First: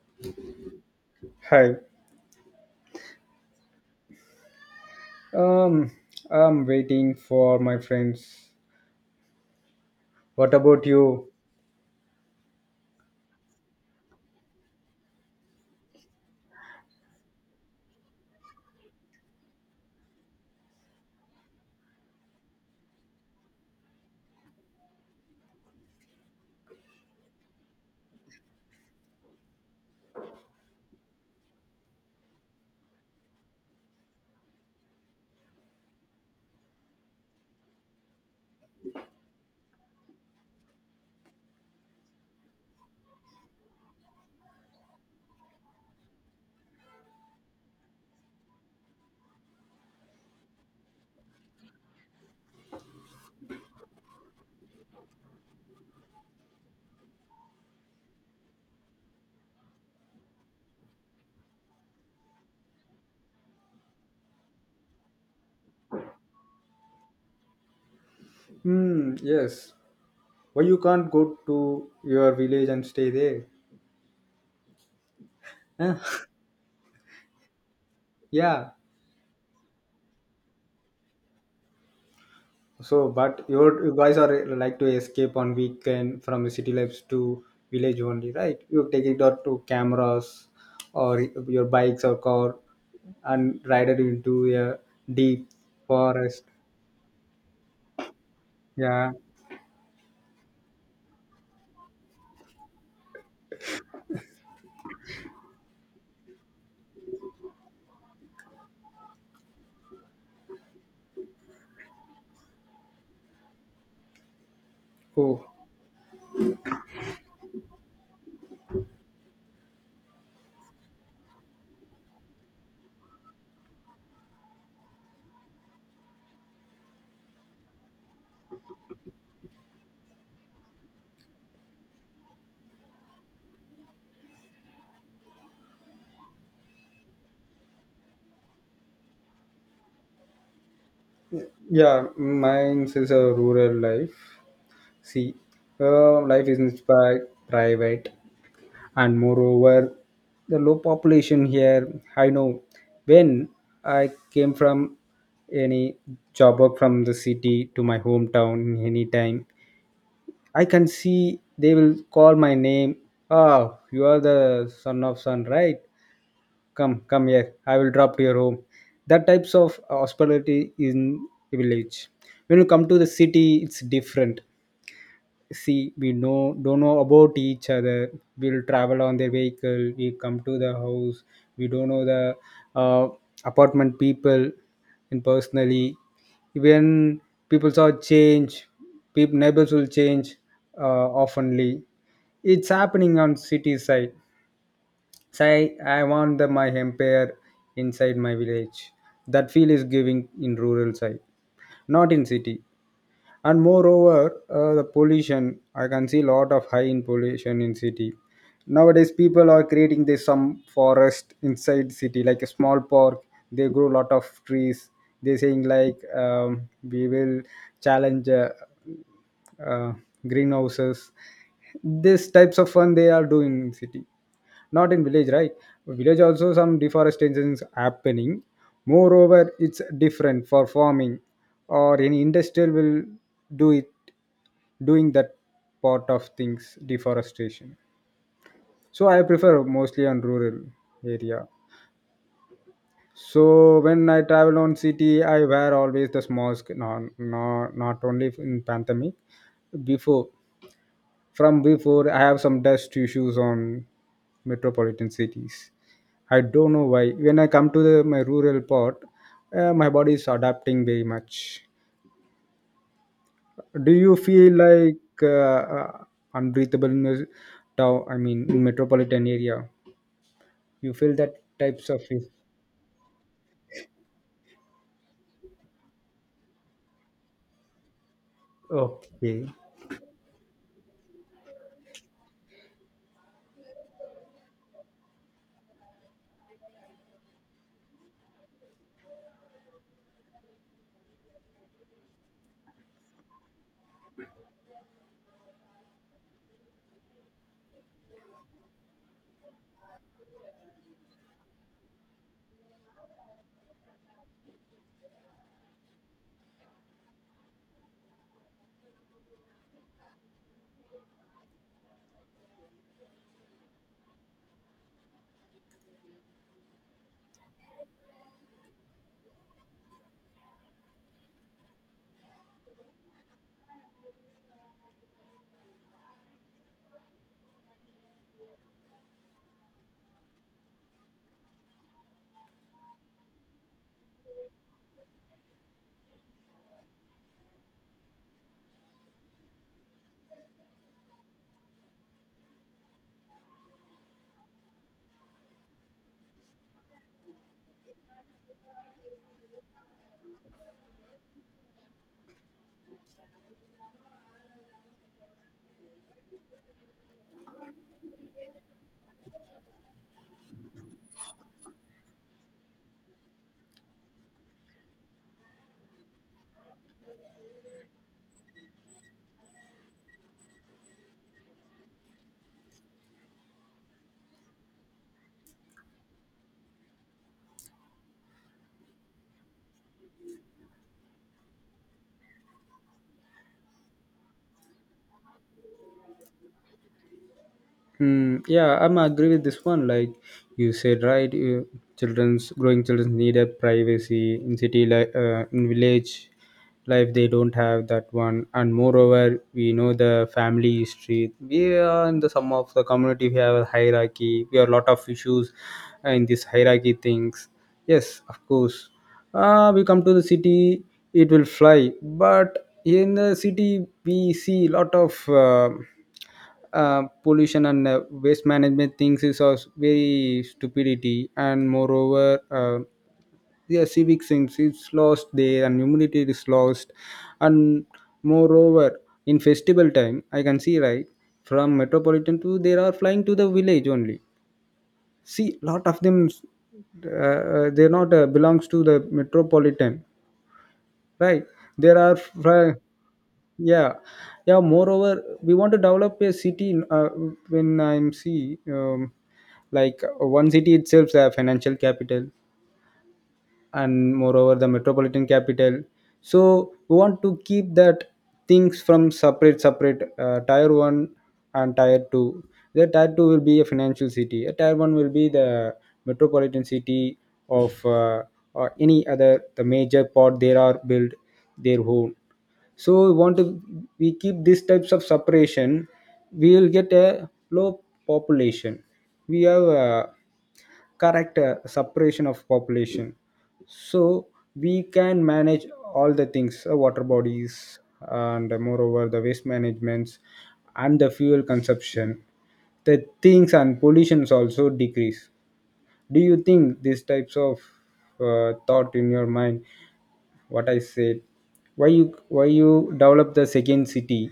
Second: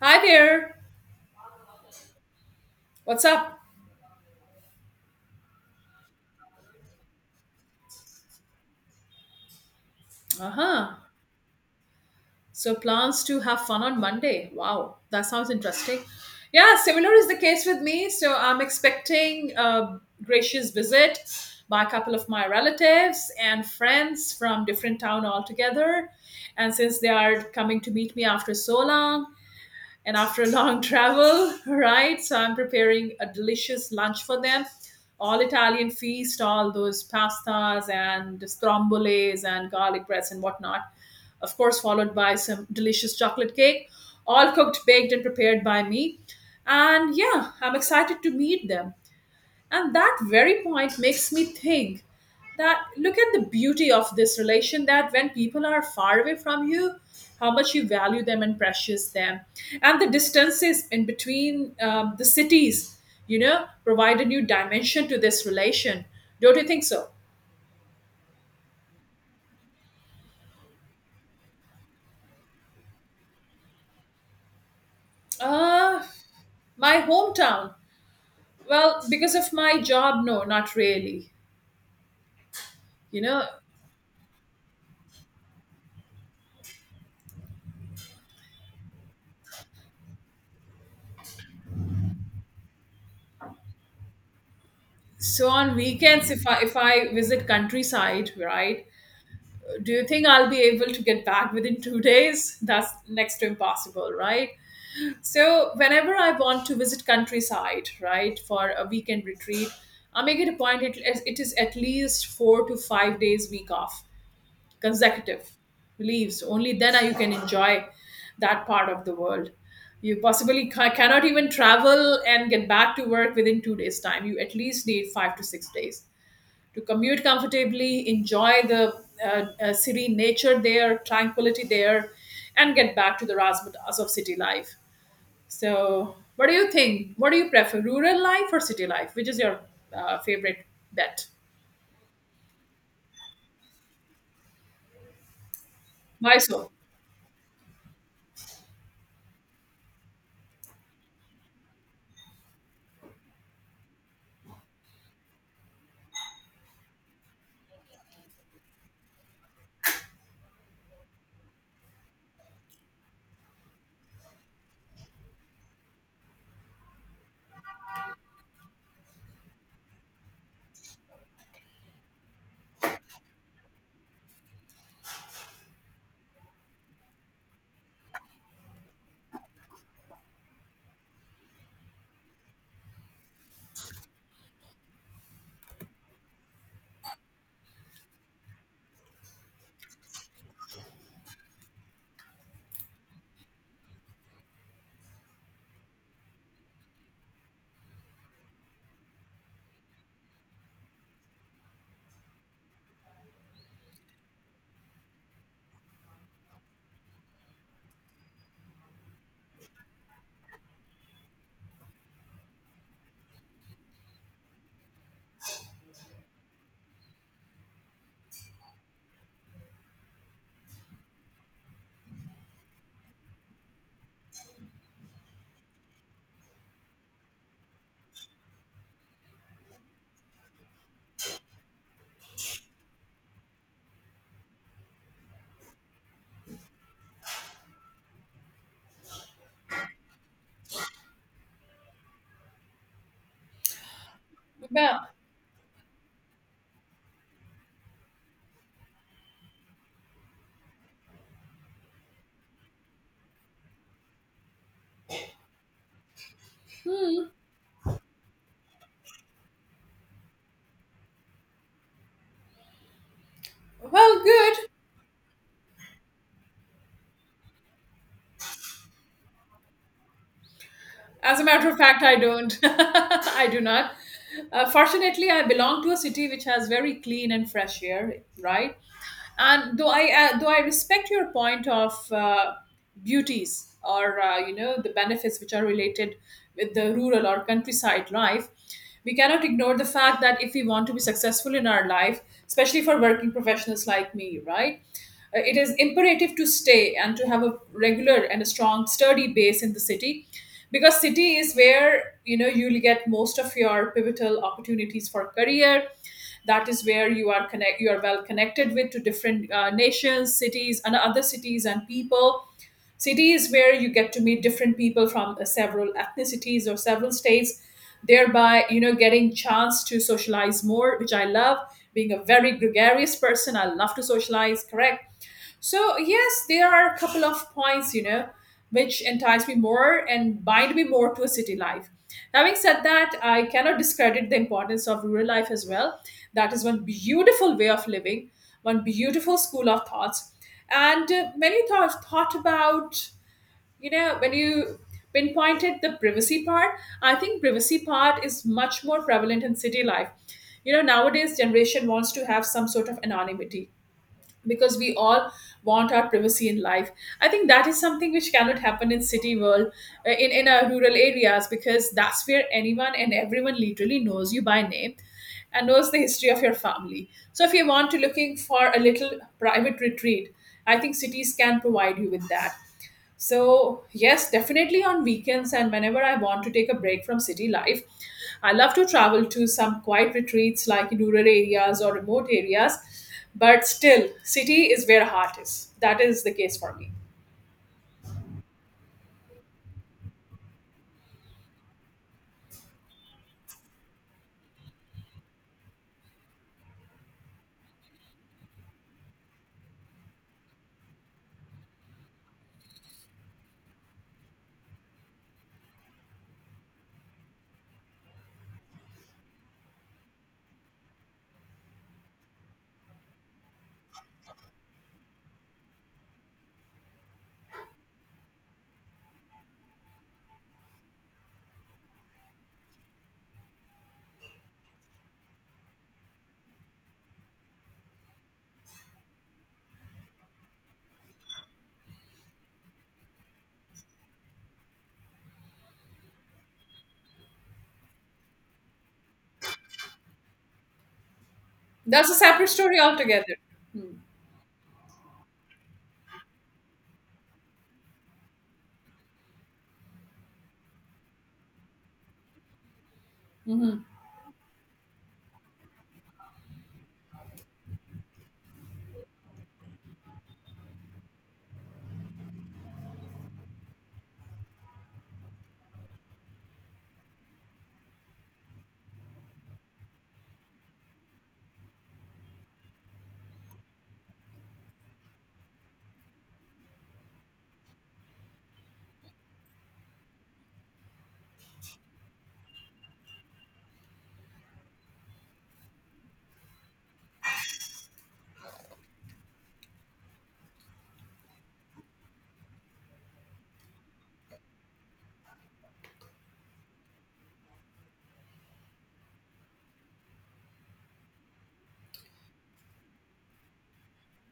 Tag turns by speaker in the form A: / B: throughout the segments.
A: Hi there.
B: Hi.
A: What's up?
B: Um, I'm waiting for my friends.
A: Uh
B: What about
A: huh.
B: you?
A: So, plans to have fun on Monday. Wow, that sounds interesting. Yeah, similar is the case with me. So, I'm expecting a gracious visit by a couple of my relatives and friends from different town altogether. And since they are coming to meet me after so long, and after a long travel, right? So I'm preparing a delicious lunch for them. All Italian feast, all those pastas and stromboles and garlic breads and whatnot. Of course, followed by some delicious chocolate cake, all cooked, baked, and prepared by me. And yeah, I'm excited to meet them. And that very point makes me think that look at the beauty of this relation that when people are far away from you, how much you value them and precious them. And the distances in between the cities, provide a new dimension to this relation. Don't you think so?
B: Yes. Why you can't go to your village and stay there? Huh?
A: Uh, my hometown.
B: Yeah.
A: Well, because of my job, no, not really.
B: So,
A: You
B: but
A: know,
B: you guys are like to escape on weekend from the city lives to village only, right? You take it out to cameras or your bikes or car and ride it into a
A: so
B: deep
A: on weekends,
B: forest.
A: if I visit countryside, right,
B: Yeah.
A: do you think I'll be able to get back within two days? That's next to impossible, right? So, whenever I want to visit countryside, right, for a weekend retreat, I make it a point, it is at least four to five days week off
B: Oh,
A: consecutive leaves. Only then you can enjoy that part of the world. You possibly cannot even travel and get back to work within two days' time. You at least need five to six days to commute comfortably, enjoy the serene nature there, tranquility there, and get back to the razzmatazz of city life. So, what do you think? What do you prefer, rural life or city life? Which is your favorite bet?
B: yeah. Mine is a rural life. See, uh,
A: Why
B: life is
A: so?
B: inspi- private, and moreover, the low population here. I know when I came from any job work from the city to my hometown anytime, I can see they will call my name. Ah, you are the son of son, right? Come, come here. I will drop to your home. That types of hospitality in village. When you come to the city, it's different. See, we know don't know about each other. We'll travel on their vehicle. We come to the house. We don't know the uh, apartment people and personally. Even people saw change, people neighbors will change, uh, oftenly it's happening on city side. Say I want my empire inside my village. That feel is giving in rural side, not in city. And moreover, the pollution, I can see a lot of high in pollution in city. Nowadays people are creating this some forest inside city, like a small park. They grow lot of trees. They saying like, we will challenge, uh, greenhouses. These types of fun they are doing in city, not in village, right? Village also some deforestation is happening. Moreover, it's different for farming or any industrial will do it, doing that part of things, deforestation. So I prefer mostly on rural area. So when I travel on
A: Well,
B: city, I wear always this mask. Not only in pandemic, before. From before, I have some dust issues on metropolitan cities. I don't know why. When I come to my rural part, my body is adapting very much. Do you
A: well, good.
B: feel like uh, uh, unbreathable in the town? I mean, in metropolitan area, you feel
A: As
B: that
A: a matter of
B: types of.
A: fact, I don't. I do not. Fortunately, I belong to a city which has very clean and fresh air, right?
B: Oh, okay.
A: And though I respect your point of beauties or you know the benefits which are related with the rural or countryside life, we cannot ignore the fact that if we want to be successful in our life, especially for working professionals like me, right, it is imperative to stay and to have a regular and a strong sturdy base in the city, because city is where, you know, you'll get most of your pivotal opportunities for career. That is where you are connect you are well connected with to different nations, cities and other cities and people. Cities where you get to meet different people from several ethnicities or several states, thereby, you know, getting chance to socialize more, which I love. Being a very gregarious person, I love to socialize, correct? So yes, there are a couple of points, you know, which entice me more and bind me more to a city life. Having said that, I cannot discredit the importance of rural life as well. That is one beautiful way of living, one beautiful school of thoughts. And when you thought about, you know, when you pinpointed the privacy part, I think privacy part is much more prevalent in city life. You know, nowadays generation wants to have some sort of anonymity because we all want our privacy in life. I think that is something which cannot happen in city world, in our rural areas, because that's where anyone and everyone literally knows you by name and knows the history of your family. So if you want to looking for a little private retreat, I think cities can provide you with that. So, yes, definitely on weekends and whenever I want to take a break from city life, I love to travel to some quiet retreats like in rural areas or remote areas. But still, city is where heart is. That is the case for me.
B: Yeah, I'm agree with this one. Like you said, right? Children's growing children need a privacy in city, like, in village life, they don't have that one. And moreover, we know the family history. We are in the some of the community. We have a hierarchy. We have a lot of issues, in this hierarchy things. Yes, of course. We come to the city, it will fly. But in the city, we see lot of. Pollution and waste management things is also very stupidity. And moreover, uh, yeah, civic sense is lost there and humility is lost. And moreover, in festival time, I can see, right, from metropolitan to they are flying to the village only. See, lot of them, they're not belongs to the metropolitan, right? there
A: That's a
B: are
A: separate
B: fr-
A: story altogether.
B: yeah.
A: Hmm.
B: Yeah, moreover, we want to develop a city. When I'm see, like, one city itself a financial capital
A: Mm-hmm.
B: and moreover the metropolitan capital. So we want to keep that things from separate, tier 1 and tier 2. The tier 2 will be a financial city, a tier 1 will be the metropolitan city of, or any other the major part, there are built their own. So we want to, we keep these types of separation, we will get a low population. We have, correct, separation of population, so we can manage all the things, water bodies, and, moreover, the waste managements and the fuel consumption, the things, and pollutions also decrease. Do you think these types of thought in your mind, what I said? Why you why you develop the second city?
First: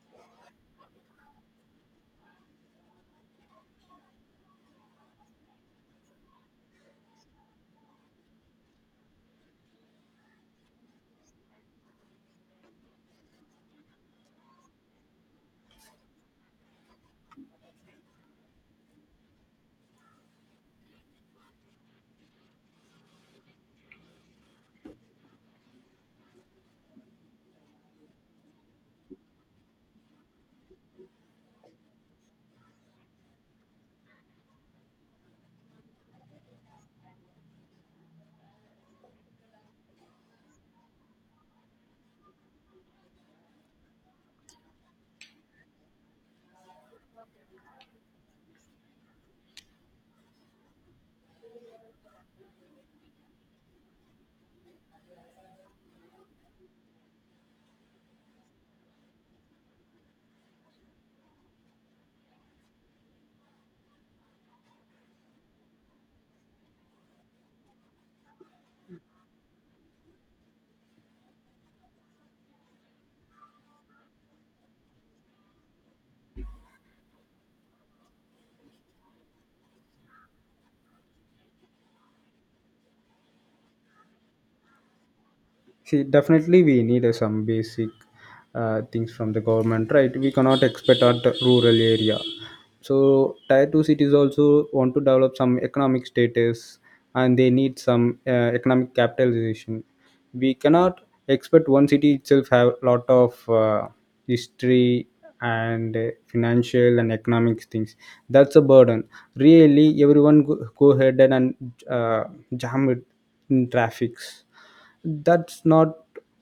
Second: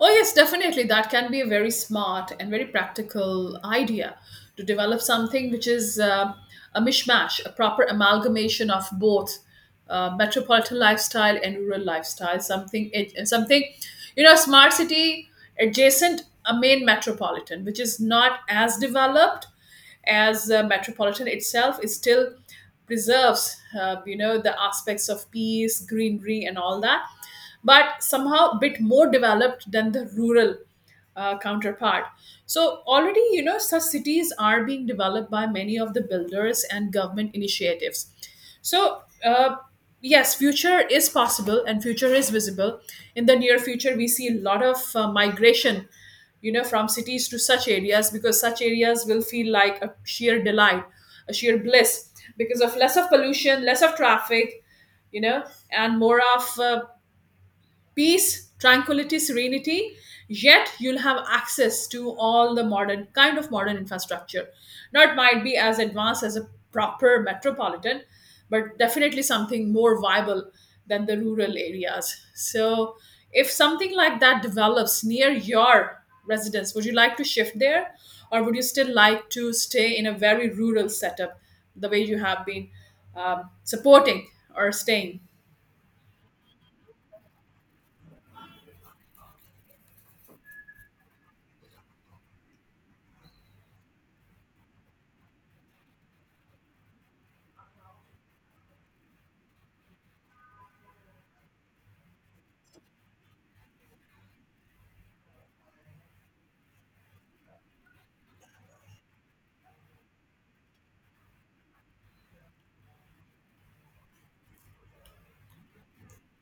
A: Oh, yes, definitely. That can be a very smart and very practical idea to develop something which is a mishmash, a proper amalgamation of both metropolitan lifestyle and rural lifestyle. Something, and something, you know, smart city adjacent a main metropolitan, which is not as developed as metropolitan itself, is still preserves you know the aspects of peace, greenery and all that, but somehow a bit more developed than the rural counterpart. So already, you know, such cities are being developed by many of the builders and government initiatives. So yes, future is possible and future is visible. In the near future, we see a lot of migration, you know, from cities to such areas, because such areas will feel like a sheer delight, a sheer bliss, because of less of pollution, less of traffic, you know, and more of peace, tranquility, serenity, yet you'll have access to all the modern kind of modern infrastructure. Now it might be as advanced as a proper metropolitan, but definitely something more viable than the rural areas. So if something like that develops near your residence, would you like to shift there? Or would you still like to stay in a very rural setup the way you have been supporting or staying?
B: See, definitely we need some basic things from the government, right? We cannot expect at the rural area. So tier two cities also want to develop some economic status, and they need some economic capitalization. We cannot expect one city itself have a lot of, history and, financial and economic things. That's a burden. Really, everyone go ahead and uh, jam it in traffics. That's not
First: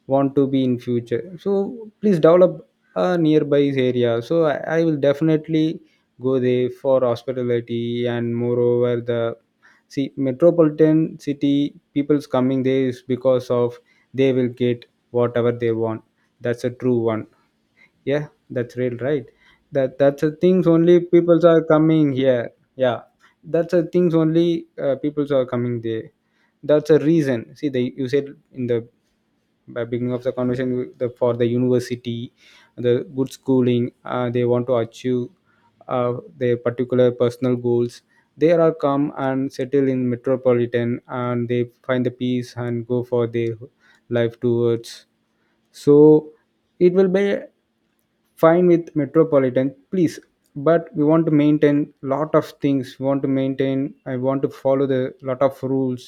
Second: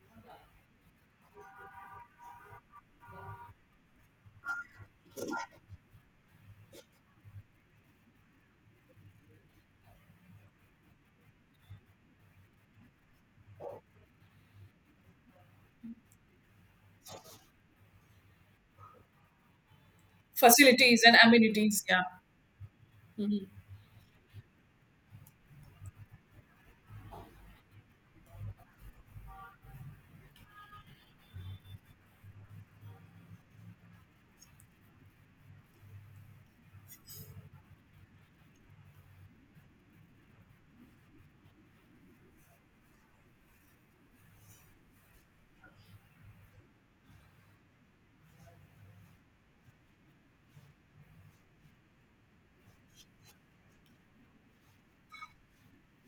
B: want to be in future. So please develop a nearby area. So I will definitely go there for hospitality. And moreover, the see metropolitan city people's coming there is because of they will get whatever they want. That's a true one. Yeah, that's real, right? That's the things only
A: Facilities and
B: people are
A: amenities, yeah.
B: coming here. Yeah,
A: Mm-hmm.
B: that's the things only people are coming there. That's a reason. See, the you said in the by beginning of the conversation, the, for the university, the good schooling, they want to achieve their particular personal goals. They are come and settle in metropolitan and they find the peace and go for their life towards. So it will be fine with metropolitan, please. But we want to maintain lot of things. We want to maintain, I want to follow the lot of rules.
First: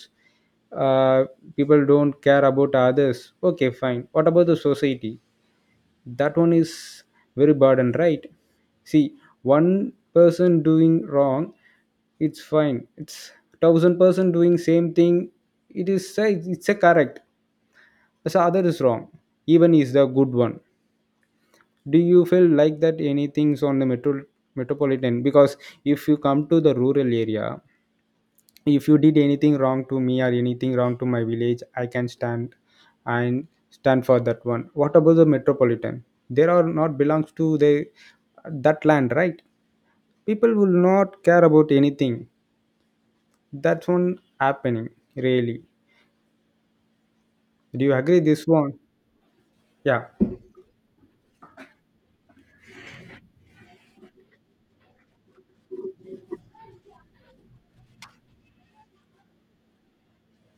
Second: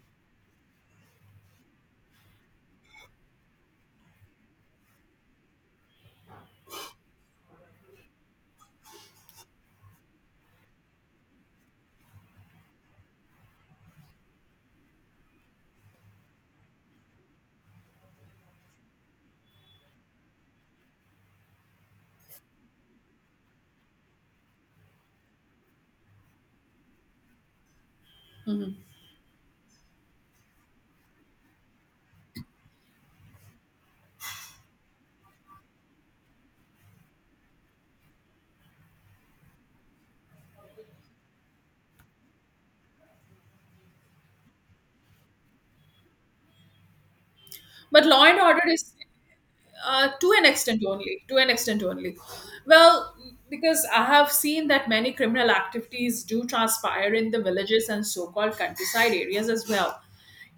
B: uh, People don't care about others. Okay, fine, what about the society? That one is very burden, right? See, one person doing wrong, it's fine. It's Thousand person doing same thing, it is it's a correct. So other is wrong, even is the good one. Do you feel like that anything's on the metropolitan? Because if you come to the rural area, if you did anything wrong to me or anything wrong to my village, I can stand and stand for that one. What about the metropolitan? There are not belongs to the that land, right? People will not care about anything. That's one happening, really. Do you
A: But
B: agree
A: Law and
B: this
A: Order
B: one?
A: is
B: Yeah.
A: to an extent only. To an extent only. Well, because I have seen that many criminal activities do transpire in the villages and so-called countryside areas as well.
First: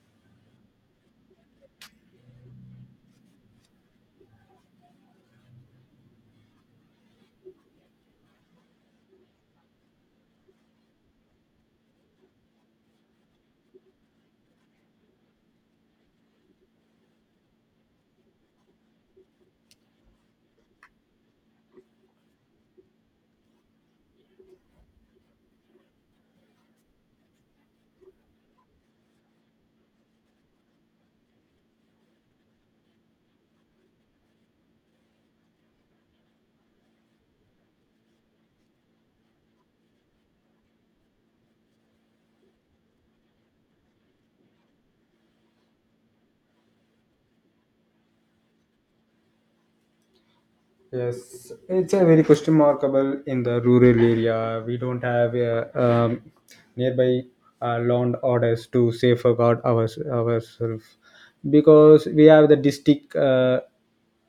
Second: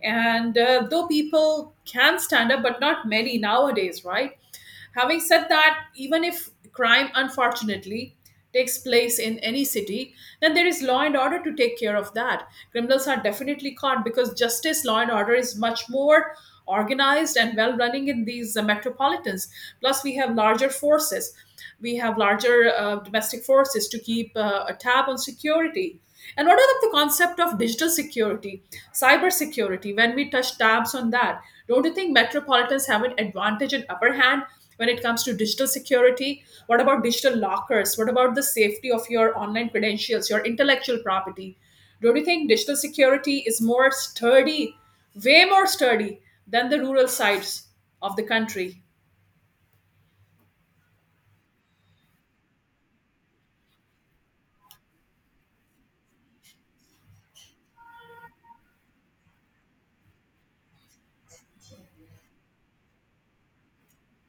A: And though people can stand up, but not many nowadays, right? Having said that, even if crime unfortunately takes place in any city, then there is law and order to take care of that. Criminals are definitely caught because justice, law and order is much more organized and well running in these metropolitans. Plus, we have larger forces. We have larger domestic forces to keep a tab on security. And what about the concept of digital security, cyber security? When we touch tabs on that, don't you think metropolitans have an advantage and upper hand when it comes to digital security? What about digital lockers? What about the safety of your online credentials, your intellectual property? Don't you think digital security is more sturdy, way more sturdy than the rural sides of the country?
B: Yes, it's a very question markable in the rural area. We don't have a, nearby land orders to safeguard ourselves, because we have the district, uh,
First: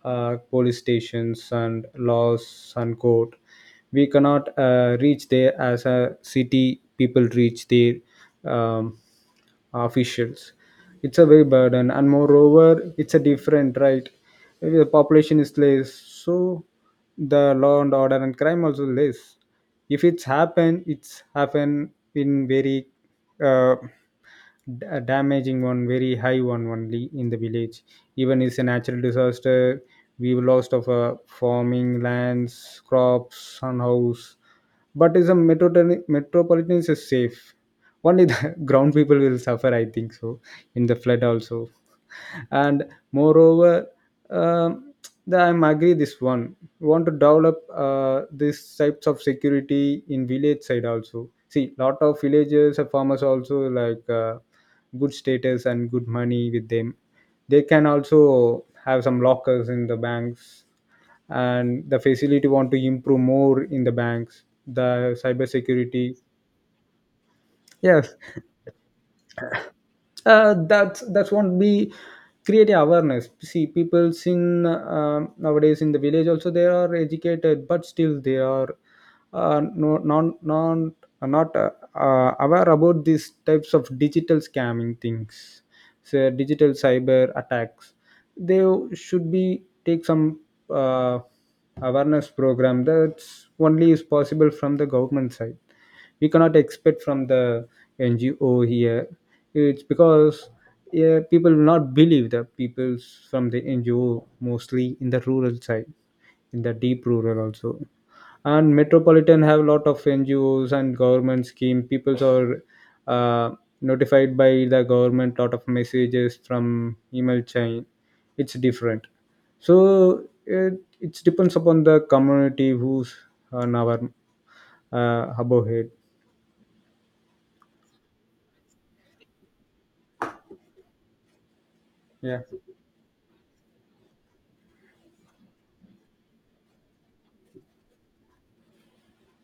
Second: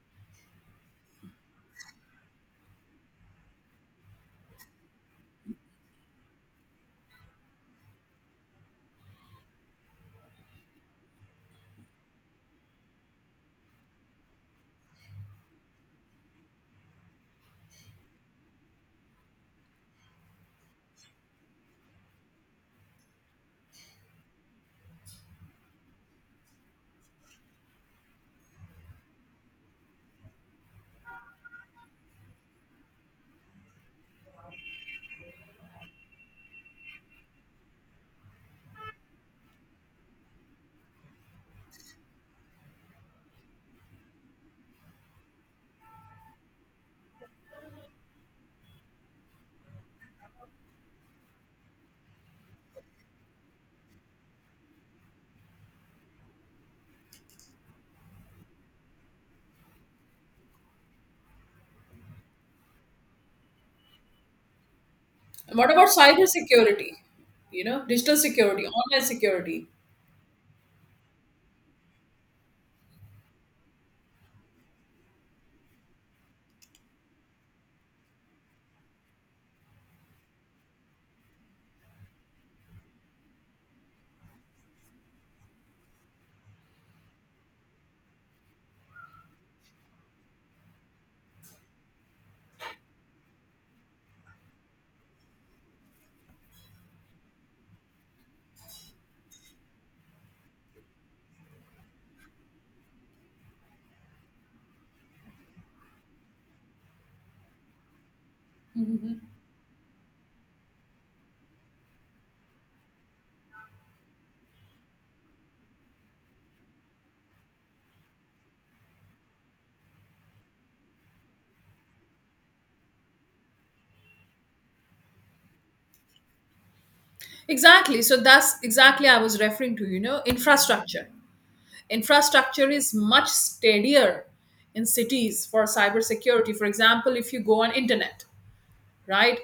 B: uh, police stations and laws and court. We cannot reach there as a city people reach there. Um, officials. It's a very burden, and moreover, it's a different, right. If the population is less, so the law and order and crime also less. If it's happened, it's happened in very, uh, damaging one, very high one only in the village. Even it's a natural disaster, we've lost of, farming lands, crops, and house. But is a metropolitan is safe, only the ground people will suffer, I think so, in the flood also. And moreover, um, I'm agree this one. We want to develop, these types of security in village side also. See, lot of villagers and farmers also like, good status and good money with them. They can also have some lockers in the banks, and the facility want to improve more in the banks, the cyber
A: And what about
B: security.
A: cyber security? You know,
B: Yes,
A: digital security, online security.
B: that's won't be, create a awareness. See, peoples in, nowadays, in the village also they are educated, but still they are, no non non are not aware about these types of digital scamming things. So digital cyber attacks, they should be take some uh, awareness program. That's only is possible from the government side. We cannot expect from the NGO here. It's because, yeah, people will not believe the people from the NGO mostly in the rural side, in the deep rural also. And
A: Mhm.
B: metropolitan have a lot of NGOs and government scheme. People are uh, notified by the government, lot of messages from email chain. It's different. So it depends upon the community who's on our above head.
A: Exactly. So that's exactly I was referring to, you know, infrastructure.
B: Yeah.
A: Infrastructure is much steadier in cities for cybersecurity. For example, if you go on internet, right?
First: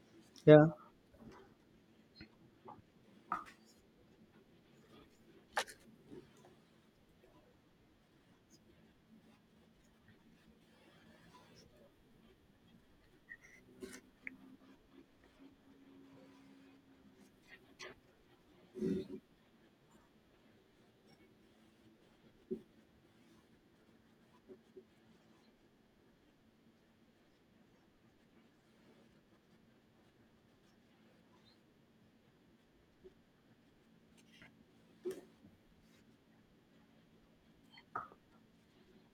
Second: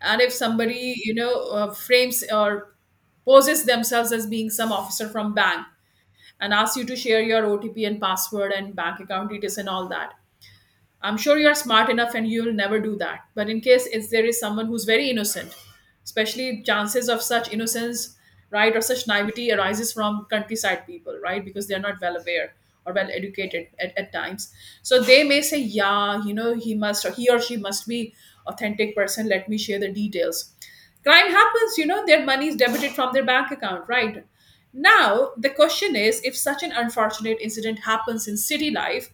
A: And if
B: Yeah.
A: somebody, you know, frames or poses themselves as being some officer from bank and asks you to share your OTP and password and bank account details and all that. I'm sure you're smart enough and you'll never do that. But in case if there is someone who's very innocent, especially chances of such innocence, right, or such naivety arises from countryside people, right, because they're not well aware or well educated at times. So they may say, yeah, you know, he must or he or she must be authentic person. Let me share the details. Crime happens, you know, their money is debited from their bank account, right? Now, the question is if such an unfortunate incident happens in city life,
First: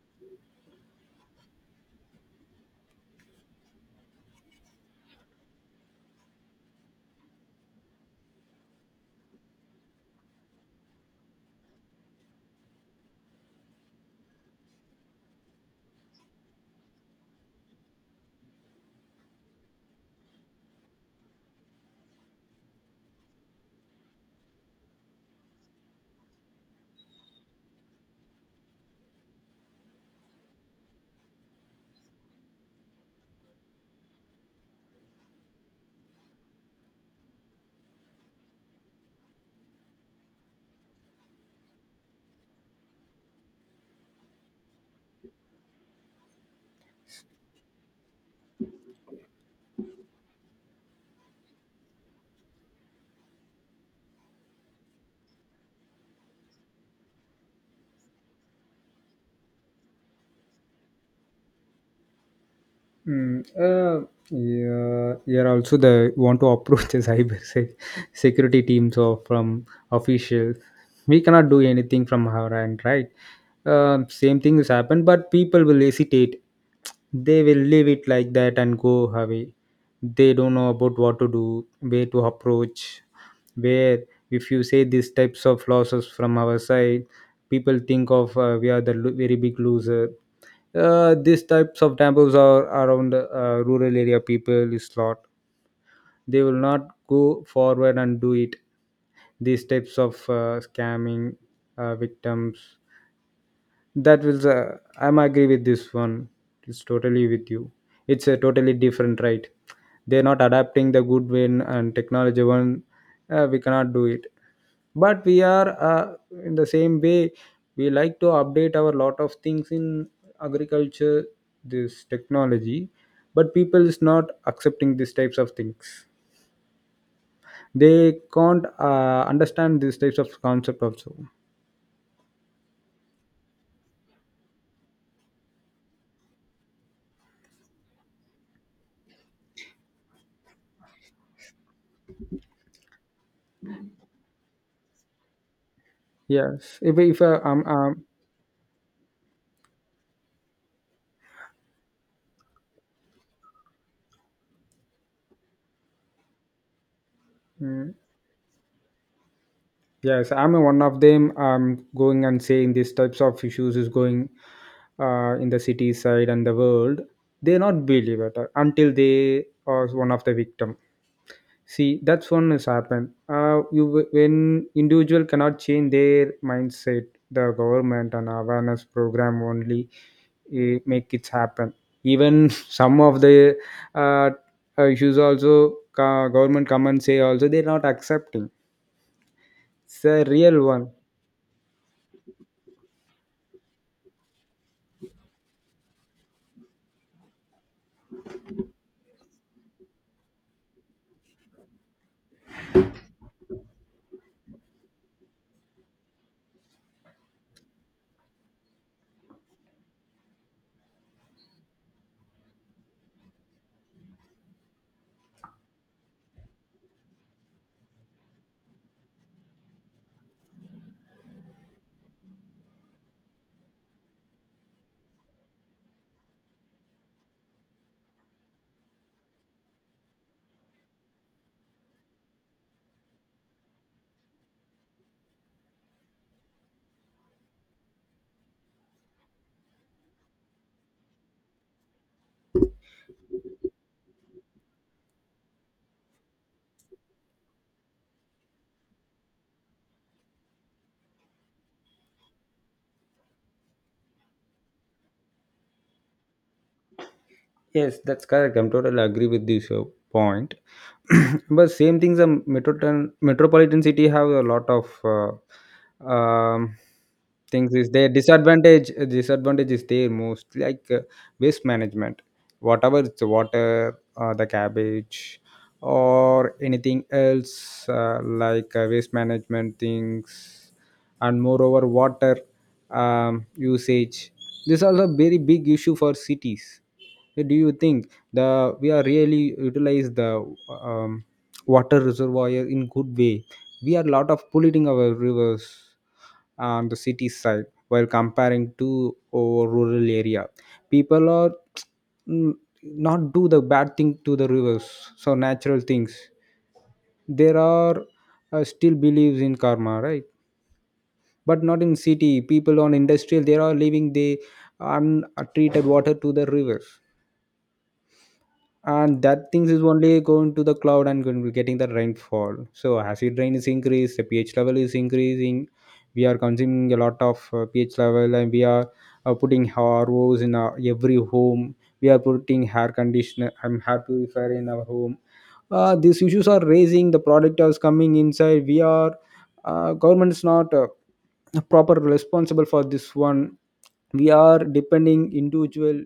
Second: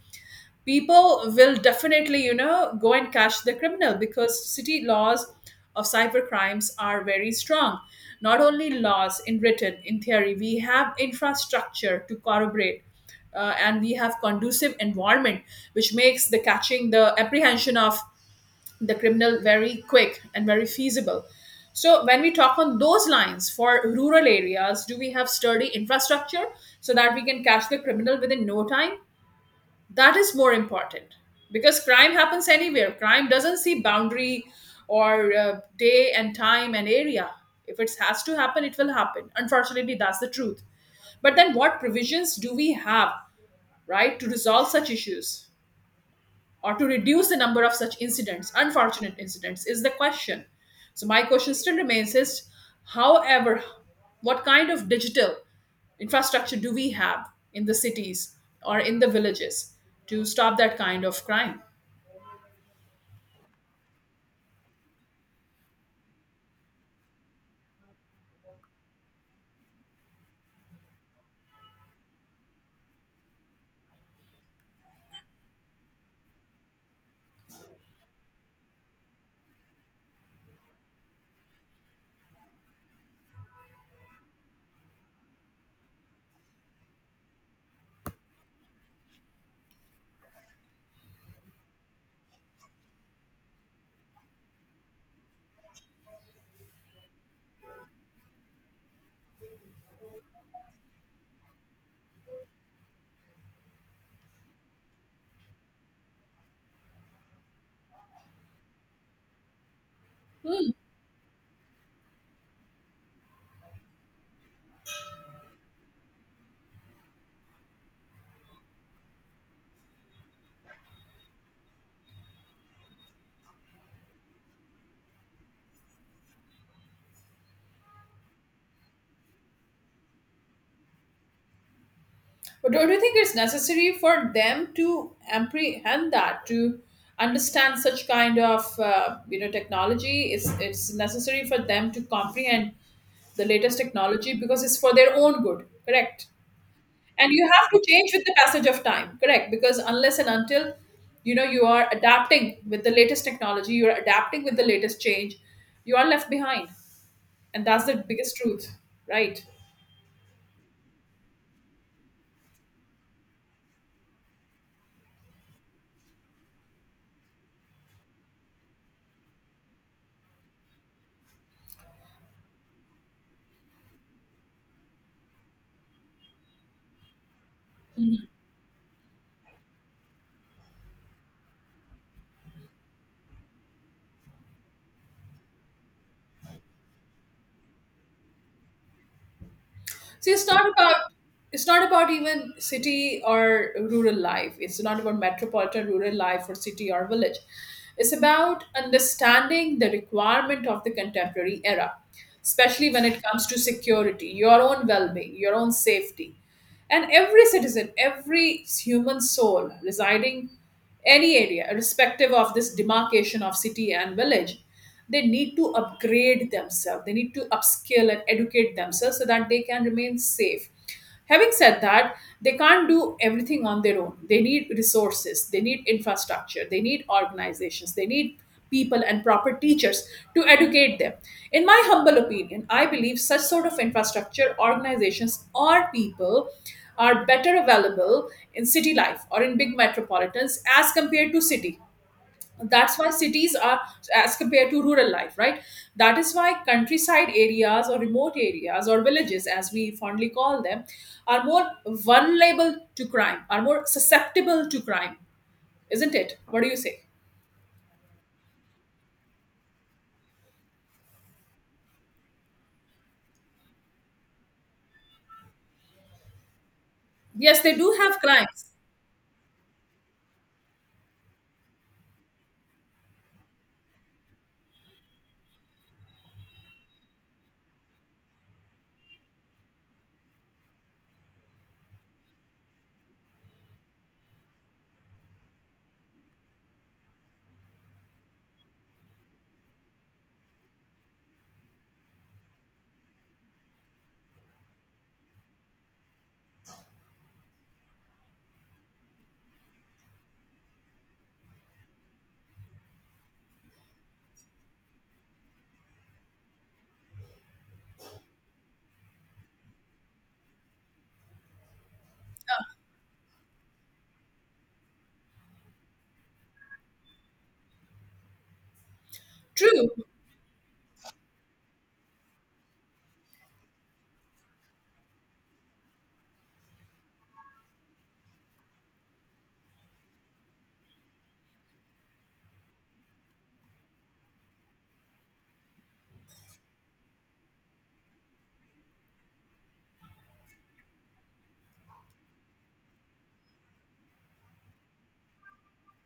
A: people will definitely, you know, go and catch the criminal, because city laws of cyber crimes are very strong. Not only laws in written in theory, we have infrastructure to corroborate, and we have conducive environment which makes the catching, the apprehension of the criminal very quick and very feasible. So when we talk on those lines for rural areas, do we have sturdy infrastructure so that we can catch the criminal within no time? That is more important, because crime happens anywhere, crime doesn't see boundary or day and time and area. If it has to happen, it will happen, unfortunately, that's the truth. But then what provisions do we have, right, to resolve such issues or to reduce the number of such incidents, unfortunate incidents, is the question. So my question still remains is, however, what kind of digital infrastructure do we have in the cities or in the villages to stop that kind of crime?
B: Yeah, yeah. Also, the want to approach the security teams or from officials. We cannot do anything from our end, right? Same thing has happened, but people will hesitate. They will leave it like that and go away. They don't know about what to do, where to approach, where. If you say these types of losses from our side, people think of, we are the very big loser. These types of temples are around, rural area people is lot. They will not go forward and do it, these types of, scamming, victims. That will, I'm agree with this one. It's totally with you. It's a totally different, right? They're not
A: Hmm.
B: adapting the good win and technology one. We cannot do it. But we are, in the same way, we like to update our lot of things in agriculture, this technology. But people is not accepting these types of things. They can't understand these types of concept also.
A: But don't you think it's necessary for them to apprehend that, to understand such kind of you know technology? It's necessary for them to comprehend the latest technology because it's for their own good. Correct.
B: Yes, if
A: And you have to change with the passage of time, correct, because unless and until, you know, you are adapting with the latest technology, you're adapting with the latest change, you are left behind, and that's
B: mm.
A: the biggest truth, right?
B: Yes, I'm a one of them. I'm going and saying these types of issues is going in the city side and the world. They not believe it until they are one of the victim. See, that's one has happened. You when individual cannot change their mindset, the government and awareness program only make it happen. Even some of the uh, issues also government come and say also they're not accepting. It's a
A: See, it's
B: real
A: not
B: one.
A: about, it's not about even city or rural life. It's not about metropolitan rural life or city or village. It's about understanding the requirement of the contemporary era, especially when it comes to security, your own well-being, your own safety. And every citizen, every human soul residing any area, irrespective of this demarcation of city and village, they need to upgrade themselves. They need to upskill and educate themselves so that they can remain safe. Having said that, they can't do everything on their own. They need resources, they need infrastructure, they need organizations, they need people and proper teachers to educate them. In my humble opinion, I believe such sort of infrastructure, organizations, or people are better available in city life or in big metropolitans as compared to city, that's why cities are, as compared to rural life, right? That is why countryside areas or remote areas or villages, as we fondly call them, are more vulnerable to crime, are more susceptible to crime, isn't it? What do you say?
B: Yes, that's correct. I'm totally agree with this point. But same things, a metropolitan city have a lot of uh, um,
A: Yes, they
B: things. Is
A: do
B: their
A: have crimes.
B: disadvantage? Disadvantage is there most like waste management, whatever it's water, the cabbage, or anything else like waste management things, and moreover water usage. These are a very big issue for cities. Do you think the we are really utilize the um, water reservoir in good way? We are lot of polluting our rivers on the city side while comparing to our rural area. People are mm, not do the bad thing to the rivers, so natural things. There are still believes in karma, right? But not in city people on industrial they are leaving the untreated water to the rivers, and that things is
A: True.
B: only going to the cloud and going to getting the rainfall, so acid rain is increased, the ph level is increasing. We are consuming a lot of ph level, and we are putting ros in our, every home. We are putting hair conditioner and hair purifier in our home. These issues are raising, the product is coming inside. We are government is not proper responsible for this one. We are depending individual,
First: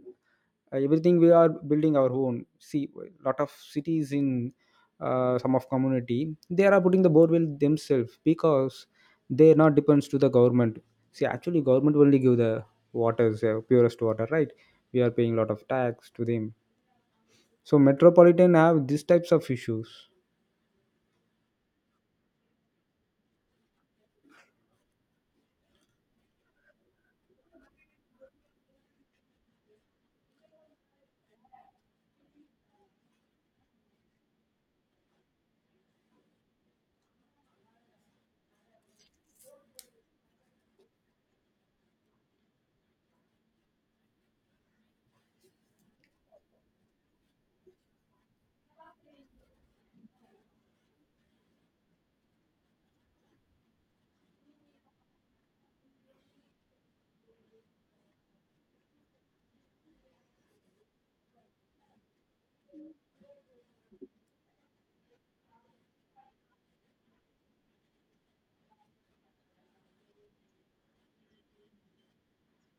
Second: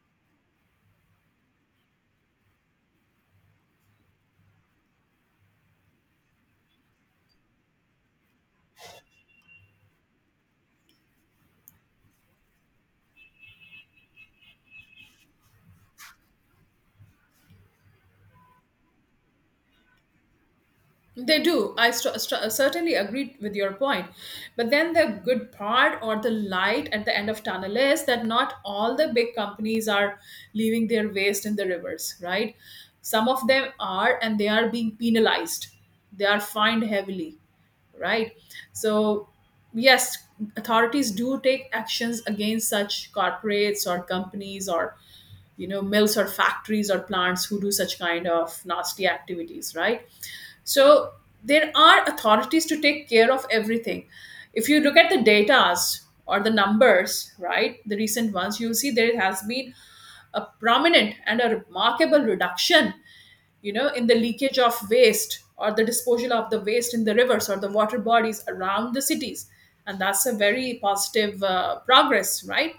B: everything we are building our own. See, lot of cities in some of community, they are putting the borewell themselves because they are not depends to the government. See, actually government only give the waters, purest water, right? We are paying lot of tax to them. So metropolitan have these types of issues.
A: They do. I certainly agree with your point. But then the good part or the light at the end of tunnel is that not all the big companies are leaving their waste in the rivers, right? Some of them are, and they are being penalized. They are fined heavily, right? So, yes, authorities do take actions against such corporates or companies or, you know, mills or factories or plants who do such kind of nasty activities, right? So there are authorities to take care of everything. If you look at the datas or the numbers, right, the recent ones, you'll see there has been a prominent and a remarkable reduction, you know, in the leakage of waste or the disposal of the waste in the rivers or the water bodies around the cities, and that's a very positive progress, right?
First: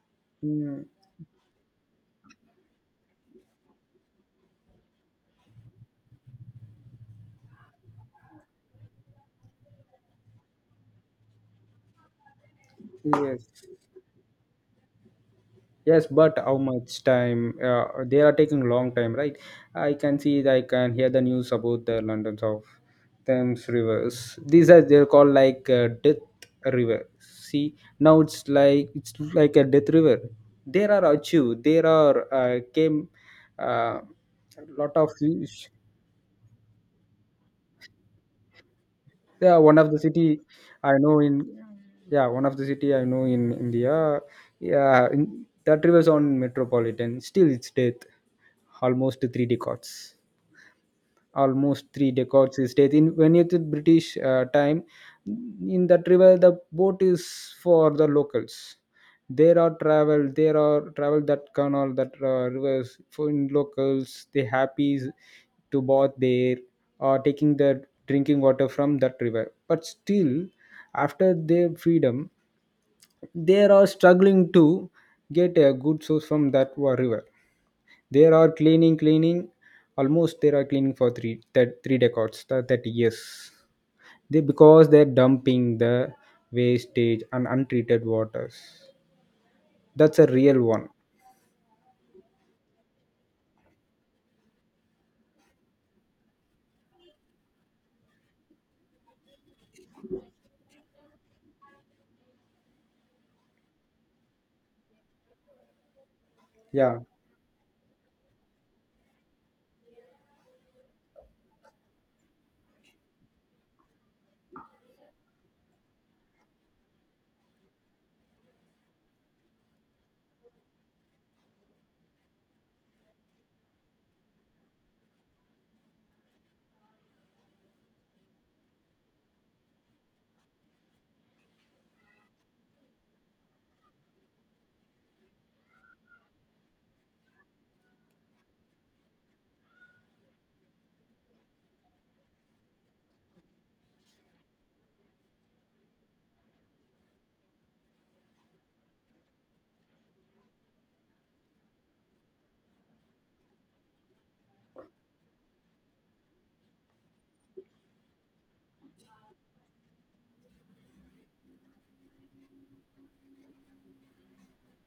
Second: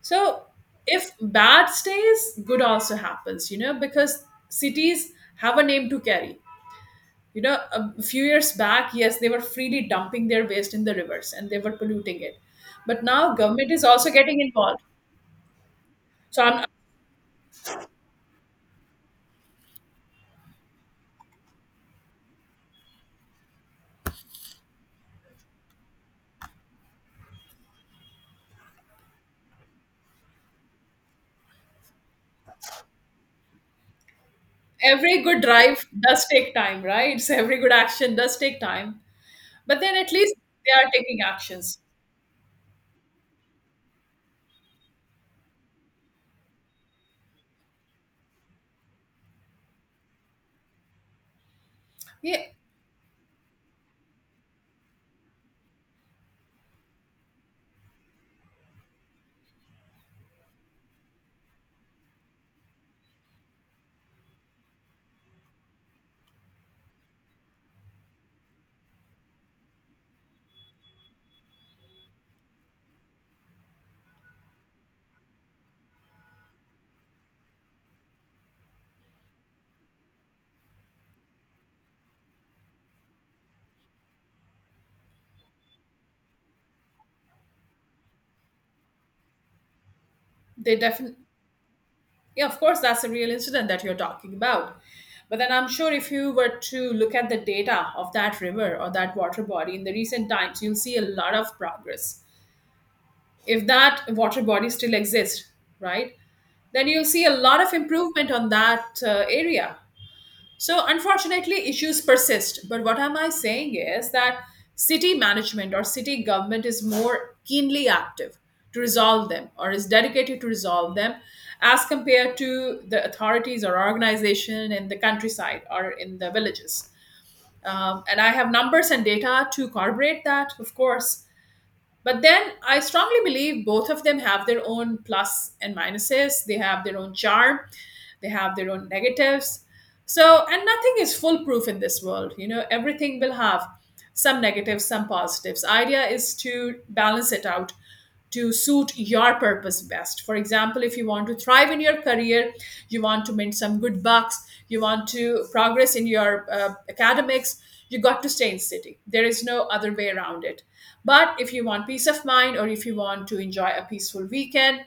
A: So
B: Mm,
A: if bad stays, good also happens, you know, because cities have a name to carry. You know, a few years back, yes, they were freely dumping their waste in the rivers and they were polluting it. But now
B: yes.
A: government is also getting involved.
B: Yes, but
A: So
B: how
A: I'm,
B: much time? They are taking long time, right? I can see, I can hear the news about the London's of Thames rivers. These are they're called like death river. See, now it's like a death river. There are Achu, there are came uh, lot of
A: every good drive does take time, right? So every good action does take time.
B: yeah one
A: But
B: of
A: then
B: the
A: at least
B: city
A: they are
B: I know
A: taking
B: in
A: actions.
B: yeah one of the city I know in india yeah in, that relies on metropolitan still it's death almost three decades, almost three
A: Yeah,
B: decades is death in when it is british time. In that river the boat is for the locals, there are travel that canal that rivers for in locals they happy to bath there or taking the drinking water from that river. But still after their freedom they are struggling to get a good source from that river. There are cleaning, cleaning, almost there are cleaning for three, that three decades, th- 30 years. They, because they're dumping the wastage and untreated waters. That's a real
A: they
B: one.
A: definitely. Yeah, of course, that's a real incident that you're talking about. But then I'm sure if you were to look at the data of that river or that water body in the recent times, you'll see a lot of progress. If that water body still exists, right, then
B: Yeah.
A: you'll see a lot of improvement on that area. So, unfortunately, issues persist. But what am I saying is that city management or city government is more keenly active to resolve them or is dedicated to resolve them as compared to the authorities or organization in the countryside or in the villages. And I have numbers and data to corroborate that, of course, but then I strongly believe both of them have their own plus and minuses. They have their own charm, they have their own negatives. So and nothing is foolproof in this world, you know, everything will have some negatives, some positives. Idea is to balance it out to suit your purpose best. For example, if you want to thrive in your career, you want to mint some good bucks, you want to progress in your academics, you got to stay in city. There is no other way around it. But if you want peace of mind or if you want to enjoy a peaceful weekend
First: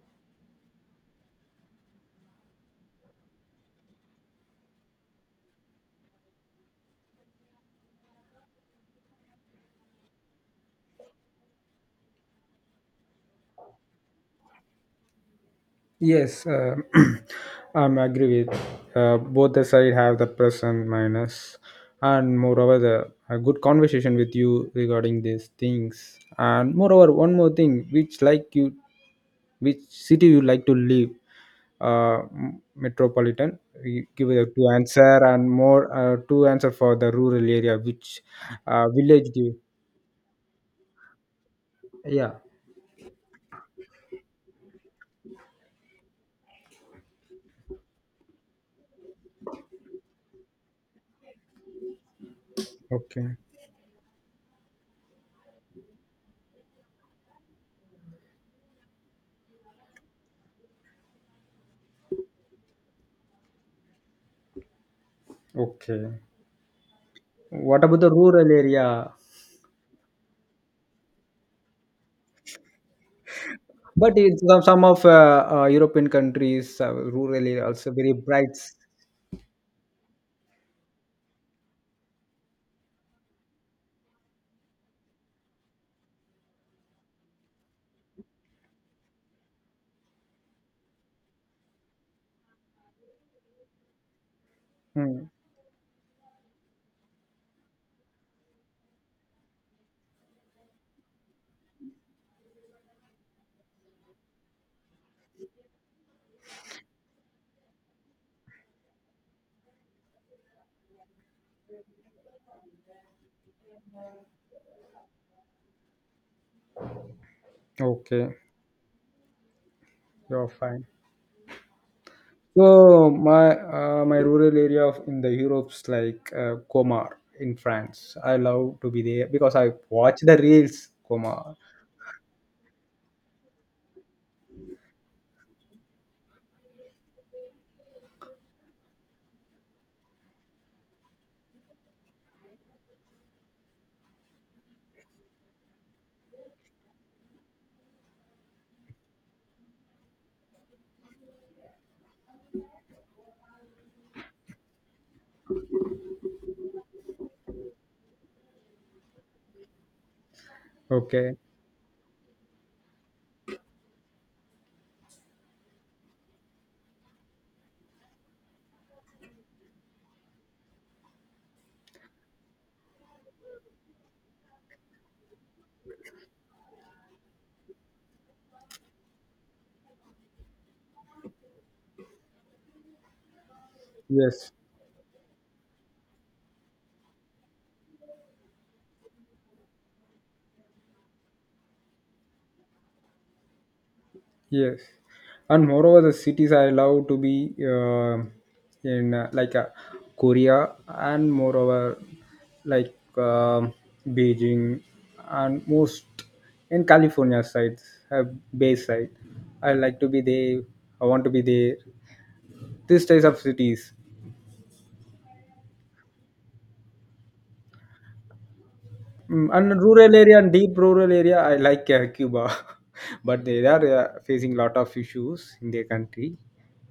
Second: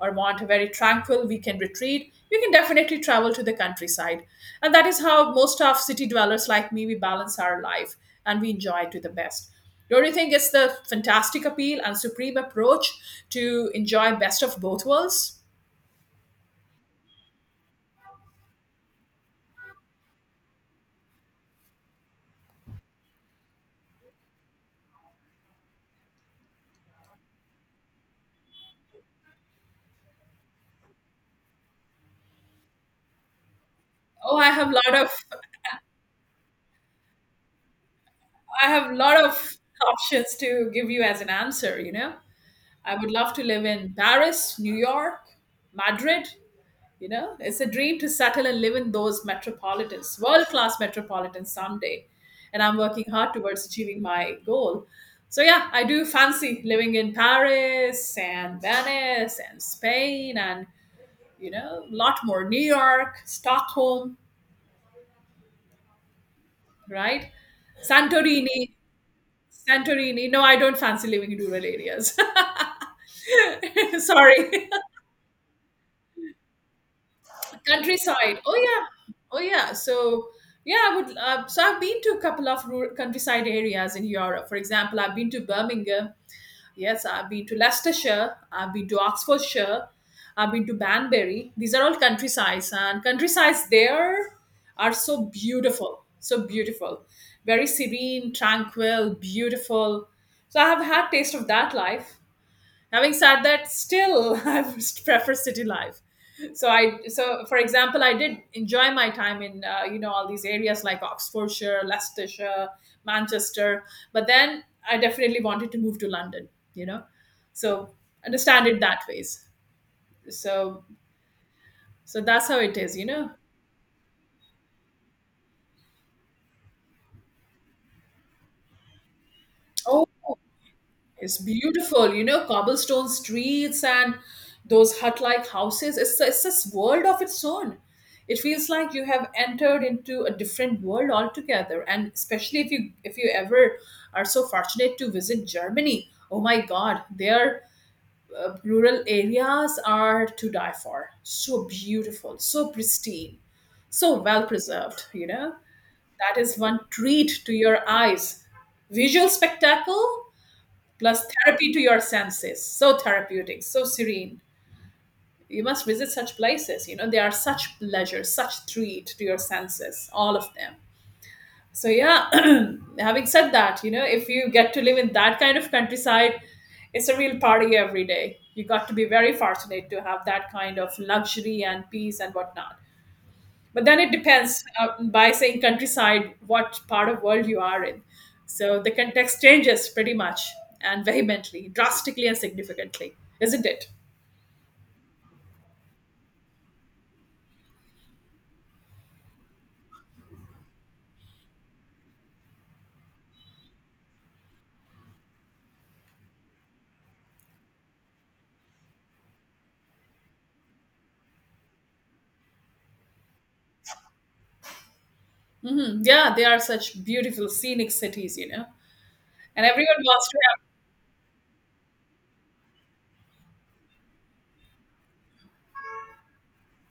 A: or want a very tranquil weekend retreat, you can definitely travel to the countryside. And that is how most of city dwellers like me, we balance our life and we enjoy it to the best. Don't you think it's the fantastic appeal and supreme approach to enjoy best of both worlds?
B: Yes, I'm agree with both the side have the plus and minus, and moreover the a good conversation with you regarding these things, and moreover one more thing which like you, which city you like to live, metropolitan. You give
A: Oh,
B: a two answer and more two answer for the rural area which
A: I have lot
B: village give.
A: of options to give you as an answer, you know.
B: Yeah.
A: I would love to live in Paris, New York, Madrid, you know. It's a dream to settle and live in those metropolitans, world-class metropolitans someday. And I'm working hard
B: Okay.
A: towards achieving my goal. So yeah, I do fancy living in Paris and Venice and Spain and, you know, a lot more. New York, Stockholm,
B: Okay.
A: right?
B: What about the rural
A: Santorini,
B: area?
A: Santorini. No, I don't fancy living in rural areas.
B: But it's some
A: Sorry.
B: some of European countries, rurally also very
A: Countryside. Oh
B: bright.
A: yeah. Oh yeah. So yeah, I would. So I've been to a couple of rural countryside areas in Europe. For example, I've been to Birmingham. Yes, I've been to Leicestershire, I've been to Oxfordshire, I've been to Banbury. These are all countrysides, and countrysides there are
B: Hmm.
A: so beautiful, very serene, tranquil, beautiful. So I have had taste of that life, having said that, still I would prefer city life. So for example, I did enjoy my time in you know, all these areas like Oxfordshire, Leicestershire, Manchester, but then I definitely wanted to move to London, you know. So
B: Okay,
A: understand it that ways.
B: you're
A: So
B: fine.
A: so that's how it is, you
B: So
A: know.
B: my my rural area of, in the Europe's like Comar in France. I love to be there because I watch the reels
A: It's
B: Comar.
A: beautiful, you know, cobblestone streets and those hut like houses. It's this world of its own. It feels like you have entered into a different world altogether. And especially if you ever are so fortunate to visit Germany, oh my God, their rural areas are to die for. So beautiful, so pristine, so well preserved. You know, that is one treat to your eyes. Visual spectacle plus
B: Okay.
A: therapy to your senses, so therapeutic, so serene. You must visit such places, you know, they are such pleasure, such treat to your senses, all of them. So yeah. Having said that, you know, if you get to live in that kind of countryside, it's a real party every day. You got to be very fortunate to have that kind of luxury and peace and whatnot. But then it
B: Yes.
A: depends, by saying countryside, what part of world you are in. So the context changes pretty much and vehemently, drastically and significantly, isn't it?
B: Yes, and moreover, the cities I love to be in like Korea, and moreover, like Beijing, and most in California sides, uh, Bay side. I like to be there. I want to be there. These types of cities,
A: Mhm. Yeah, they are such beautiful scenic cities, you know,
B: mm,
A: and
B: and
A: everyone
B: rural
A: wants to
B: area and
A: have.
B: deep rural area. I like Cuba, but they are facing lot of issues in their country.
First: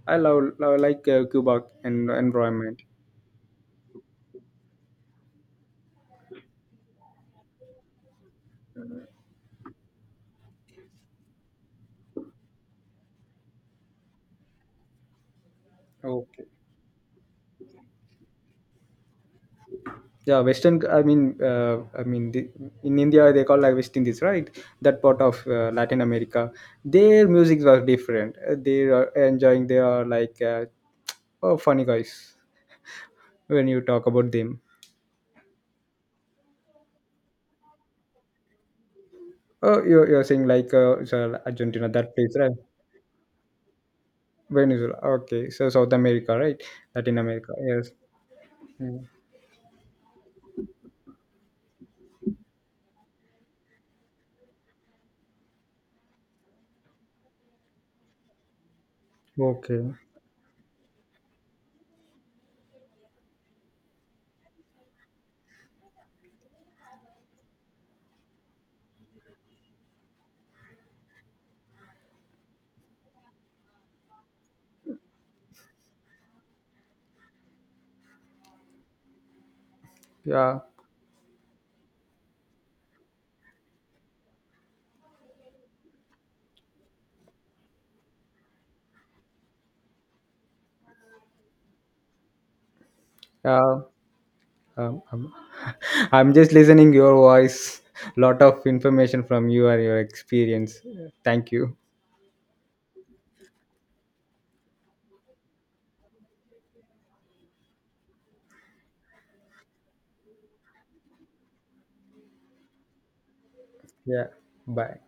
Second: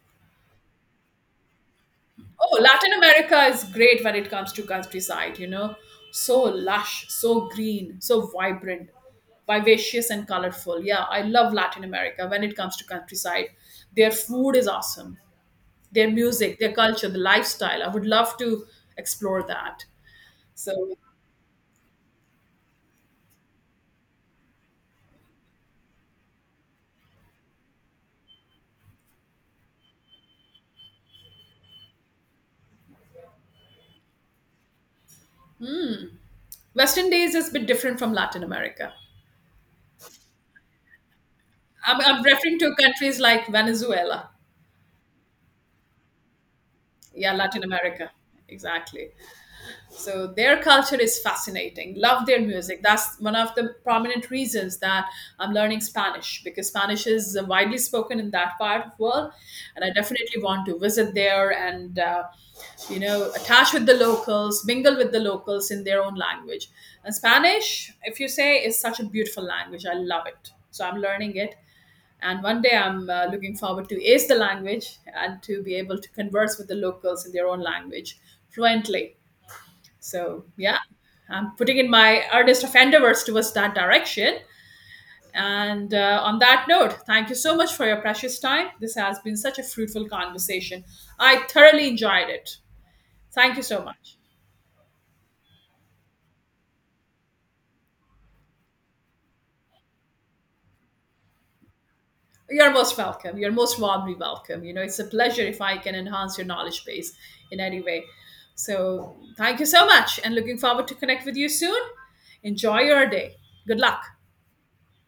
B: I love, love like Cuba and
A: Oh,
B: environment.
A: Latin America is great when it comes to countryside, you know, so lush, so green, so vibrant, vivacious and colorful. Yeah, I love Latin America when it comes to countryside. Their food is awesome, their
B: Okay.
A: music, their culture, the lifestyle. I would love to explore that.
B: Yeah, Western.
A: So
B: I mean, the, in India they call like West Indies, right? That part of Latin America, their music was different. They are enjoying. They are like oh, funny guys when you talk about them.
A: Western days is a bit different from Latin America.
B: Oh, you're saying like so Argentina,
A: I'm,
B: that
A: I'm
B: place, right?
A: referring to countries like Venezuela.
B: Venezuela. Okay, so South America, right? Latin
A: Yeah,
B: America.
A: Latin
B: Yes.
A: America.
B: Mm.
A: Exactly. So their culture is fascinating. Love their music. That's one of the prominent reasons that I'm learning Spanish, because Spanish is widely spoken in that part of the world,
B: Okay.
A: and I definitely want to visit there and you know, attach with the locals, mingle with the locals in their own language. And Spanish, if you say, is such a beautiful language. I love it. So I'm learning it, and one day I'm looking forward to ace the language and to be able to converse with the locals in their own language fluently. So
B: Yeah.
A: yeah, I'm putting in my earnest of endeavors towards that direction. And on that note, thank you so much for your precious time. This has been such a fruitful conversation. I thoroughly enjoyed it. Thank you
B: Yeah.
A: so much.
B: Um, I'm, I'm just listening your voice. Lot of information from you and your experience. Thank you.
A: You're most welcome. You're most warmly welcome. You know, it's a pleasure if I can enhance your knowledge base in any way. So thank you so much and looking forward to connect with you soon. Enjoy your day. Good luck.
B: Yeah. Bye.